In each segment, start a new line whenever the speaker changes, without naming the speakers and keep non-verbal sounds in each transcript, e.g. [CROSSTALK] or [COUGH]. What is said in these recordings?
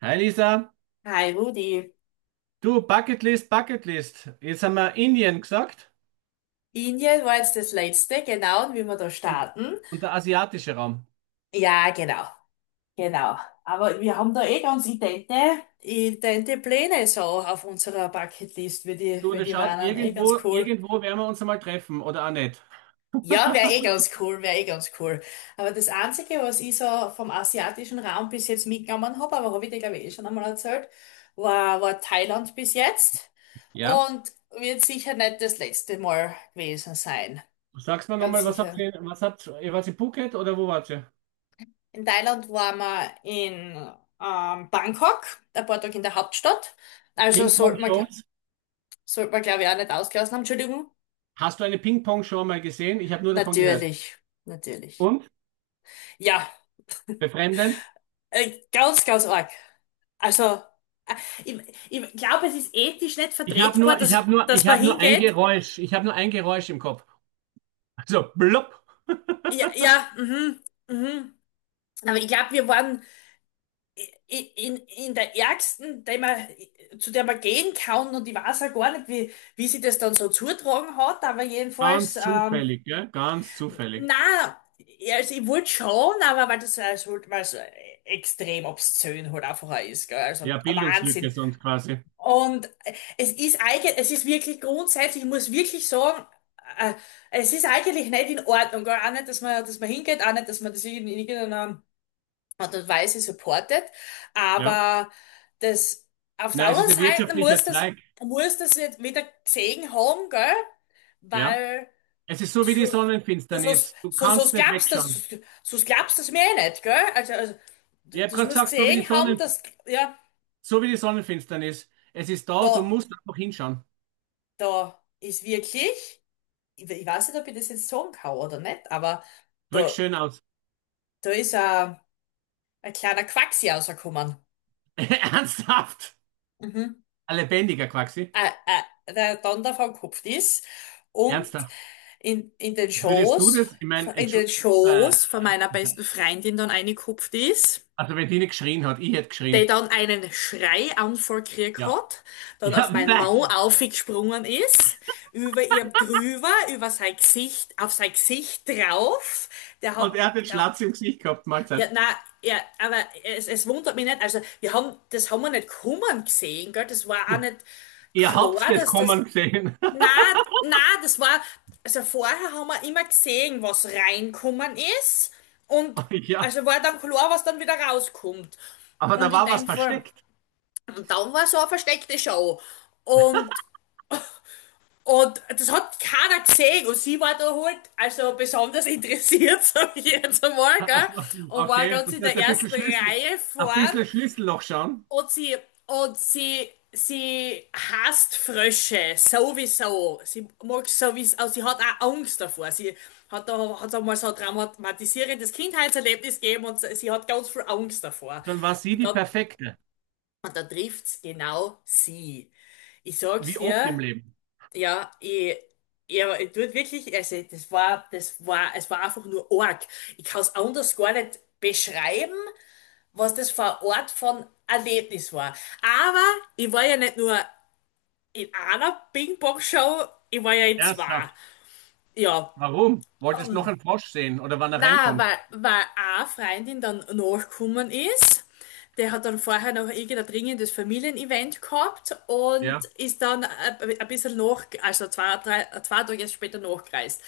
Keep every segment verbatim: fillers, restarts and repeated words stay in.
Hi Lisa,
Hi Rudi.
du Bucketlist, Bucketlist. Jetzt haben wir Indien gesagt
Indien war jetzt das letzte, genau, und wie wir da
und,
starten.
und der asiatische Raum.
Ja, genau, genau. Aber wir haben da eh ganz idente, idente Pläne so auf unserer Bucketlist, wie die,
Du,
wie
das
die
schaut,
waren. Eh ganz
irgendwo,
cool.
irgendwo werden wir uns einmal treffen oder auch nicht.
Ja, wäre eh
[LAUGHS]
ganz cool, wäre eh ganz cool. Aber das Einzige, was ich so vom asiatischen Raum bis jetzt mitgenommen habe, aber habe ich dir, glaube ich, eh schon einmal erzählt, war, war Thailand bis jetzt
Ja?
und wird sicher nicht das letzte Mal gewesen sein.
Sagst mir
Ganz
nochmal, was habt
sicher.
ihr, was habt ihr, wart ihr Phuket oder wo wart ihr?
In Thailand waren wir in ähm, Bangkok, ein paar Tage in der Hauptstadt. Also sollte man, gl-
Ping-Pong-Shows?
sollte man, glaube ich, auch nicht ausgelassen haben. Entschuldigung.
Hast du eine Ping-Pong-Show mal gesehen? Ich habe nur davon gehört.
Natürlich, natürlich.
Und?
Ja,
Befremdend?
äh, ganz, ganz arg. Also, äh, ich, ich glaube, es ist ethisch nicht
Ich habe
vertretbar,
nur, ich
dass,
habe nur,
dass
ich
man
habe nur ein
hingeht.
Geräusch. Ich habe nur ein Geräusch im Kopf. So blub.
Ja,
[LAUGHS]
ja, mhm, mhm. Aber ich glaube, wir waren i- in, in der ärgsten, der man, zu der man gehen kann, und ich weiß auch gar nicht, wie, wie sie das dann so zutragen hat, aber jedenfalls,
Ganz
ähm,
zufällig, gell? Ganz zufällig.
na, ja, also ich wollte schon, aber weil das halt, weil so extrem obszön halt einfach auch ist, gell? Also
Ja,
ein
Bildungslücke
Wahnsinn.
sonst quasi.
Und es ist eigentlich, es ist wirklich grundsätzlich, ich muss wirklich sagen, äh, es ist eigentlich nicht in Ordnung, gell? Auch nicht, dass man, dass man hingeht, auch nicht, dass man das in irgendeiner Art und Weise supportet.
Ja.
Aber das, auf der
Na, es
anderen
ist ein
Seite
wirtschaftlicher
muss das,
Zweig.
muss das jetzt wieder gesehen haben, gell?
Ja.
Weil
Es ist so wie die
so, so, so,
Sonnenfinsternis. Du
so,
kannst
so
nicht
glaubst du das,
wegschauen.
so glaubst du das mir eh nicht, gell? Also, also
Ich
d-
habe
das
gerade
muss
gesagt, so wie die
gesehen haben,
Sonnen,
dass, ja,
so wie die Sonnenfinsternis. Es ist da, du
da,
musst einfach hinschauen.
da ist wirklich, ich, ich weiß nicht, ob ich das jetzt sagen kann oder nicht, aber
Drück's
da,
schön aus.
da ist ein, ein kleiner Quacksi rausgekommen.
[LAUGHS] Ernsthaft?
Mhm.
Ein lebendiger Quaxi.
äh, äh, der Donner vom Kopf ist und
Ernsthaft.
in, in den
Würdest du
Schoß,
das? Ich meine,
in
Entschu-
den
äh,
Schoß von meiner besten Freundin dann eingekupft ist,
also wenn die nicht geschrien hat, ich hätte
der
geschrien.
dann einen Schreianfall gekriegt
Ja.
hat,
[LAUGHS]
dann
Ja,
auf mein Maul
nein.
aufgesprungen ist, über ihr drüber, über sein Gesicht, auf sein Gesicht drauf, der
Und
hat,
er hat den
der,
Schlatz im Gesicht gehabt,
ja,
Mahlzeit.
nein, ja, aber es, es wundert mich nicht. Also wir haben, das haben wir nicht kommen gesehen, gell, das war auch
Hm.
nicht
Ihr habt's
klar,
das
dass das,
kommen gesehen.
na, na, das war, also vorher haben wir immer gesehen, was reinkommen ist, und
[LAUGHS] Ja.
also war dann klar, was dann wieder rauskommt.
Aber
Und
da
in
war was
dem Fall,
versteckt. [LAUGHS]
und dann war so eine versteckte Show. Und, und das hat keiner gesehen, und sie war da halt, also besonders [LAUGHS] interessiert, sag ich jetzt einmal, gell,
Also,
und war
okay,
ganz
das
in
heißt
der
ein bisschen
ersten
Schlüssel,
Reihe
ein
vorn.
bisschen Schlüsselloch schauen,
Und sie, und sie, sie hasst Frösche sowieso. Sie mag sowieso, also sie hat auch Angst davor. Sie hat da, hat einmal so ein traumatisierendes Kindheitserlebnis gegeben, und sie hat ganz viel Angst davor.
dann war sie
Und
die
dann,
perfekte.
und dann trifft's genau sie. Ich sag's
Wie oft
dir,
im Leben.
ja, ich, ja, ich tut wirklich, also das war, das war, es war einfach nur arg. Ich kann's anders gar nicht beschreiben, was das für ein Ort von Erlebnis war. Aber ich war ja nicht nur in einer Ping-Pong-Show, ich war ja in zwei.
Ernsthaft.
Ja.
Warum? Wolltest noch einen Frosch sehen oder wann er
Na,
reinkommt?
weil, weil eine Freundin dann nachgekommen ist. Der hat dann vorher noch irgendein dringendes Familienevent gehabt und
Ja.
ist dann ein ein bisschen nach, also zwei, drei, zwei Tage später nachgereist.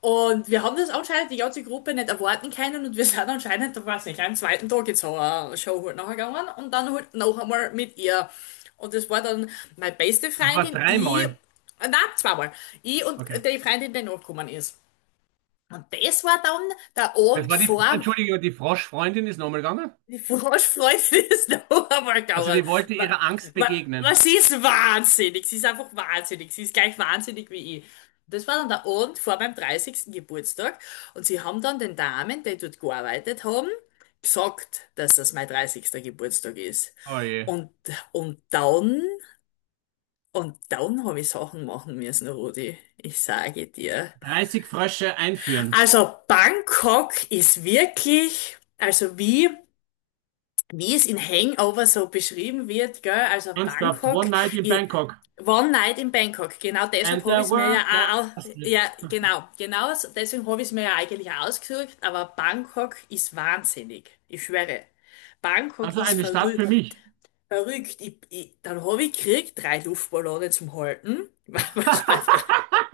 Und wir haben das anscheinend die ganze Gruppe nicht erwarten können, und wir sind anscheinend, da weiß nicht, am zweiten Tag jetzt so eine Show halt nachher gegangen und dann halt noch einmal mit ihr. Und das war dann meine beste
Also war es
Freundin, ich,
dreimal.
nein, zweimal, ich und
Okay.
die Freundin, die nachgekommen ist. Und das war dann der
Das
Abend
war die,
vor
Fro-
dem
Entschuldigung, die Froschfreundin ist nochmal gegangen.
die Vorfreude des
Also die
Dauermarkauers.
wollte
[LAUGHS] Wa-
ihrer Angst
wa-
begegnen.
Was, sie ist wahnsinnig? Sie ist einfach wahnsinnig. Sie ist gleich wahnsinnig wie ich. Das war dann der Abend vor meinem dreißigsten Geburtstag. Und sie haben dann den Damen, die dort gearbeitet haben, gesagt, dass das mein dreißigster Geburtstag ist.
Oh je.
Und, und dann, und dann habe ich Sachen machen müssen, Rudi. Ich sage dir.
dreißig Frösche einführen.
Also Bangkok ist wirklich, also wie, wie, es in Hangover so beschrieben wird, gell? Also
Ernsthaft.
Bangkok,
One night in
i-
Bangkok.
One Night in Bangkok. Genau
And
deshalb habe
the
ich es mir ja
world got
auch, au-
busted.
ja, genau, genau, so- deswegen habe ich es mir ja eigentlich auch ausgesucht, aber Bangkok ist wahnsinnig. Ich schwöre. Bangkok
Also
ist
eine Stadt
verrü
für mich.
verrückt. Ich, ich, dann habe ich gekriegt, drei Luftballone zum Halten, [LAUGHS] weil
[LAUGHS]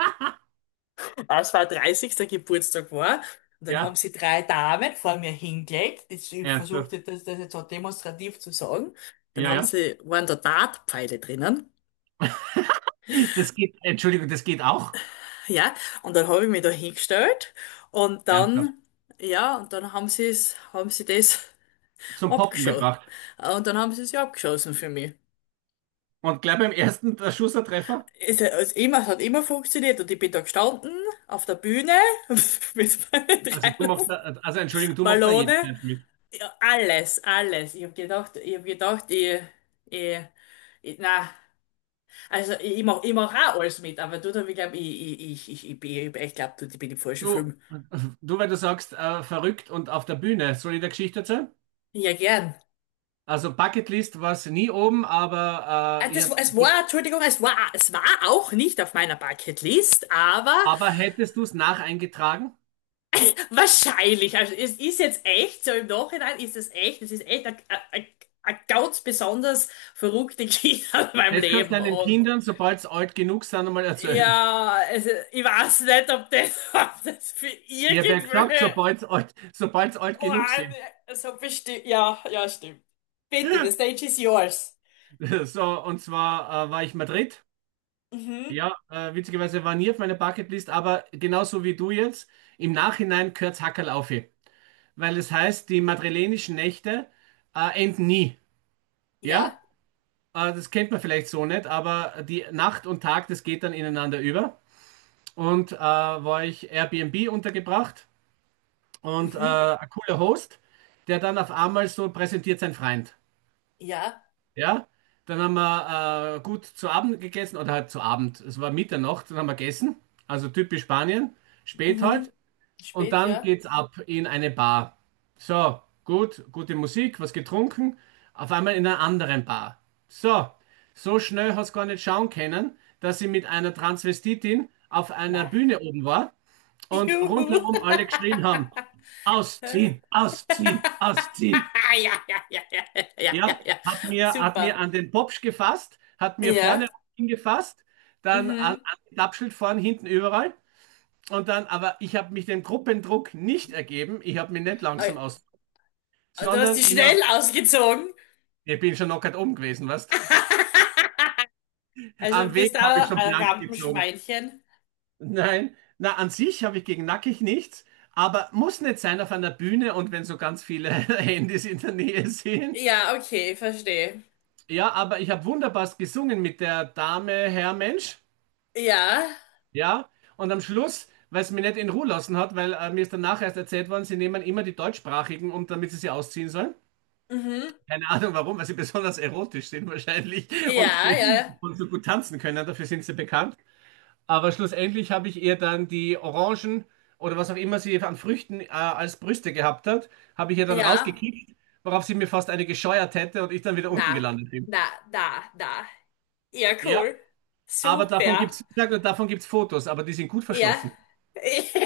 als war dreißigster. Geburtstag war. Und dann haben
Ja.
sie drei Damen vor mir hingelegt. Ich ich
Ernsthaft?
versuchte das, das jetzt so demonstrativ zu sagen. Dann
Ja,
haben
ja.
sie, waren da Dartpfeile drinnen.
[LAUGHS] Das geht, Entschuldigung, das geht auch.
Ja, und dann habe ich mich da hingestellt. Und
Ernsthaft.
dann, ja, und dann haben sie es, haben sie das [LAUGHS]
Zum Poppen
abgeschossen.
gebracht.
Und dann haben sie es ja abgeschossen für mich.
Und gleich beim ersten der Schussertreffer,
Es, es, immer, es hat immer funktioniert, und ich bin da gestanden auf der Bühne [LAUGHS] mit meinen
also
drei
du machst da, also Entschuldigung, du machst da
Luftballone.
jeden Treffer mit.
Alles, alles. Ich habe gedacht, ich hab gedacht, ich, ich, ich na, also ich, ich mach, ich mach auch alles mit, aber du, da, ich glaube, ich, ich, ich, ich, ich, bin- ich glaube, du, ich bin im falschen
Du,
Film.
du, weil du sagst, äh, verrückt und auf der Bühne, soll ich der Geschichte erzählen?
Ja, gern.
Also Bucketlist war es nie oben, aber
Ah,
äh, ich
Das,
hab,
es war, Entschuldigung, es war, es war auch nicht auf meiner Bucketlist, aber
aber hättest du es nacheingetragen?
wahrscheinlich. Also es ist jetzt echt, so im Nachhinein ist es echt, es ist echt eine ganz besonders verrückte [LAUGHS] Geschichte in meinem
Das kannst du
Leben
deinen
und,
Kindern, sobald sie alt genug sind, einmal erzählen.
ja, also ich weiß nicht, ob das, [LAUGHS] ob das für
Ich habe ja gesagt,
irgendwelche
sobald sie alt, sobald sie alt genug
Ohren
sind.
so bestimmt. Ja, ja, stimmt. Bitte, the stage is yours.
[LAUGHS] So, und zwar äh, war ich Madrid.
Mhm.
Ja, äh, witzigerweise war nie auf meiner Bucketlist, aber genauso wie du jetzt, im Nachhinein gehört's Hackerl auf. Weil es heißt, die madrilenischen Nächte äh, enden nie. Ja,
Ja.
äh, das kennt man vielleicht so nicht, aber die Nacht und Tag, das geht dann ineinander über. Und äh, war ich Airbnb untergebracht und äh,
Mhm.
ein cooler Host, der dann auf einmal so präsentiert sein Freund.
Ja.
Ja, dann haben wir äh, gut zu Abend gegessen oder halt zu Abend. Es war Mitternacht, dann haben wir gegessen. Also typisch Spanien, spät
Mhm.
halt. Und
Spät,
dann
ja.
geht's ab in eine Bar. So, gut, gute Musik, was getrunken. Auf einmal in einer anderen Bar. So, so schnell hast du gar nicht schauen können, dass sie mit einer Transvestitin auf einer
Nein.
Bühne oben war und
Juhu.
rundherum alle geschrien haben: Ausziehen,
[LAUGHS]
ausziehen, ausziehen.
Ja, ja, ja, ja, ja,
Ja,
ja, ja.
hat mir, hat
Super.
mir an den Popsch gefasst, hat mir
Ja.
vorne hingefasst, dann an,
Mhm.
an den Klappschild vorne, hinten überall. Und dann, aber ich habe mich dem Gruppendruck nicht ergeben. Ich habe mich nicht
Äh,
langsam aus,
Du hast
sondern
die
ich habe,
schnell ausgezogen.
ich bin schon knockert oben gewesen, weißt?
[LAUGHS] Also
Am Weg
bist du
habe ich
auch
schon
ein
blank gezogen.
Rampenschweinchen.
Nein, na, an sich habe ich gegen Nackig nichts, aber muss nicht sein auf einer Bühne und wenn so ganz viele [LAUGHS] Handys in der Nähe sind.
Ja, okay, verstehe.
Ja, aber ich habe wunderbar gesungen mit der Dame, Herr Mensch.
Ja,
Ja, und am Schluss, weil es mich nicht in Ruhe lassen hat, weil äh, mir ist danach erst erzählt worden, sie nehmen immer die deutschsprachigen, um damit sie sie ausziehen sollen.
mhm.
Keine Ahnung warum, weil sie [LAUGHS] besonders erotisch sind wahrscheinlich und,
Ja, ja,
ge- und so gut tanzen können, dafür sind sie bekannt. Aber schlussendlich habe ich ihr dann die Orangen oder was auch immer sie an Früchten äh, als Brüste gehabt hat, habe ich ihr dann
ja.
rausgekickt, worauf sie mir fast eine gescheuert hätte und ich dann wieder unten
Na,
gelandet bin.
na, na, na. Ja,
Ja,
cool.
aber davon
Super.
gibt's, ich sag nur, davon gibt's Fotos, aber die sind gut
Ja.
verschlossen.
[LAUGHS]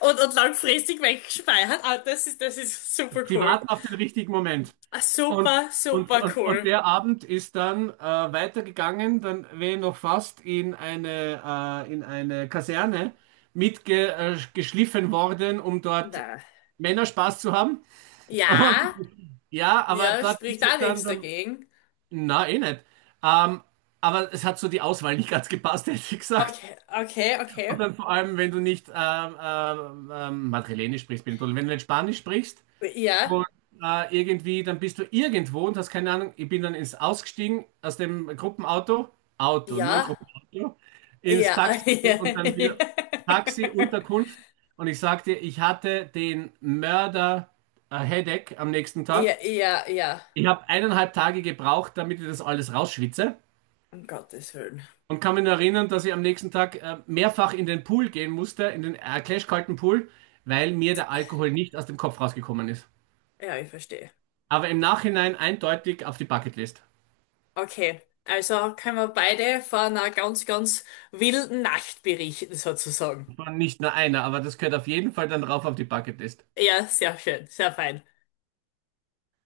Und, und langfristig weggespeichert. Ah, das ist, das ist super
Sie
cool.
warten auf den richtigen Moment.
Ah,
Und,
super,
und,
super
und, und
cool.
der Abend ist dann äh, weitergegangen, dann wäre ich noch fast in eine, äh, in eine Kaserne mitgeschliffen worden, um dort
Na.
Männer Spaß zu haben.
Ja,
Und ja, aber
ja,
dort
spricht
ist
da
es dann,
nichts
dann
dagegen.
na, eh nicht. Ähm, aber es hat so die Auswahl nicht ganz gepasst, [LAUGHS] hätte ich gesagt.
Okay, okay, okay.
Und dann vor allem, wenn du nicht ähm, ähm, ähm, Madrilenisch sprichst, bin ich toll. Wenn du nicht Spanisch sprichst,
Ja,
und äh, irgendwie, dann bist du irgendwo und hast keine Ahnung. Ich bin dann ins ausgestiegen aus dem Gruppenauto, Auto, nur
ja,
Gruppenauto, ins
ja,
Taxi rein
[LAUGHS]
und dann wieder Taxi, Unterkunft. Und ich sagte, ich hatte den Mörder äh, Headache am nächsten
ja,
Tag.
ja, ja, ja.
Ich habe eineinhalb Tage gebraucht, damit ich das alles rausschwitze.
Um Gottes Willen.
Und kann mich nur erinnern, dass ich am nächsten Tag äh, mehrfach in den Pool gehen musste, in den äh, klashkalten Pool, weil mir der Alkohol nicht aus dem Kopf rausgekommen ist.
Ja, ich verstehe.
Aber im Nachhinein eindeutig auf die Bucketlist.
Okay, also können wir beide von einer ganz, ganz wilden Nacht berichten, sozusagen.
Nicht nur einer, aber das gehört auf jeden Fall dann drauf auf die Bucketlist.
Ja, sehr schön, sehr fein.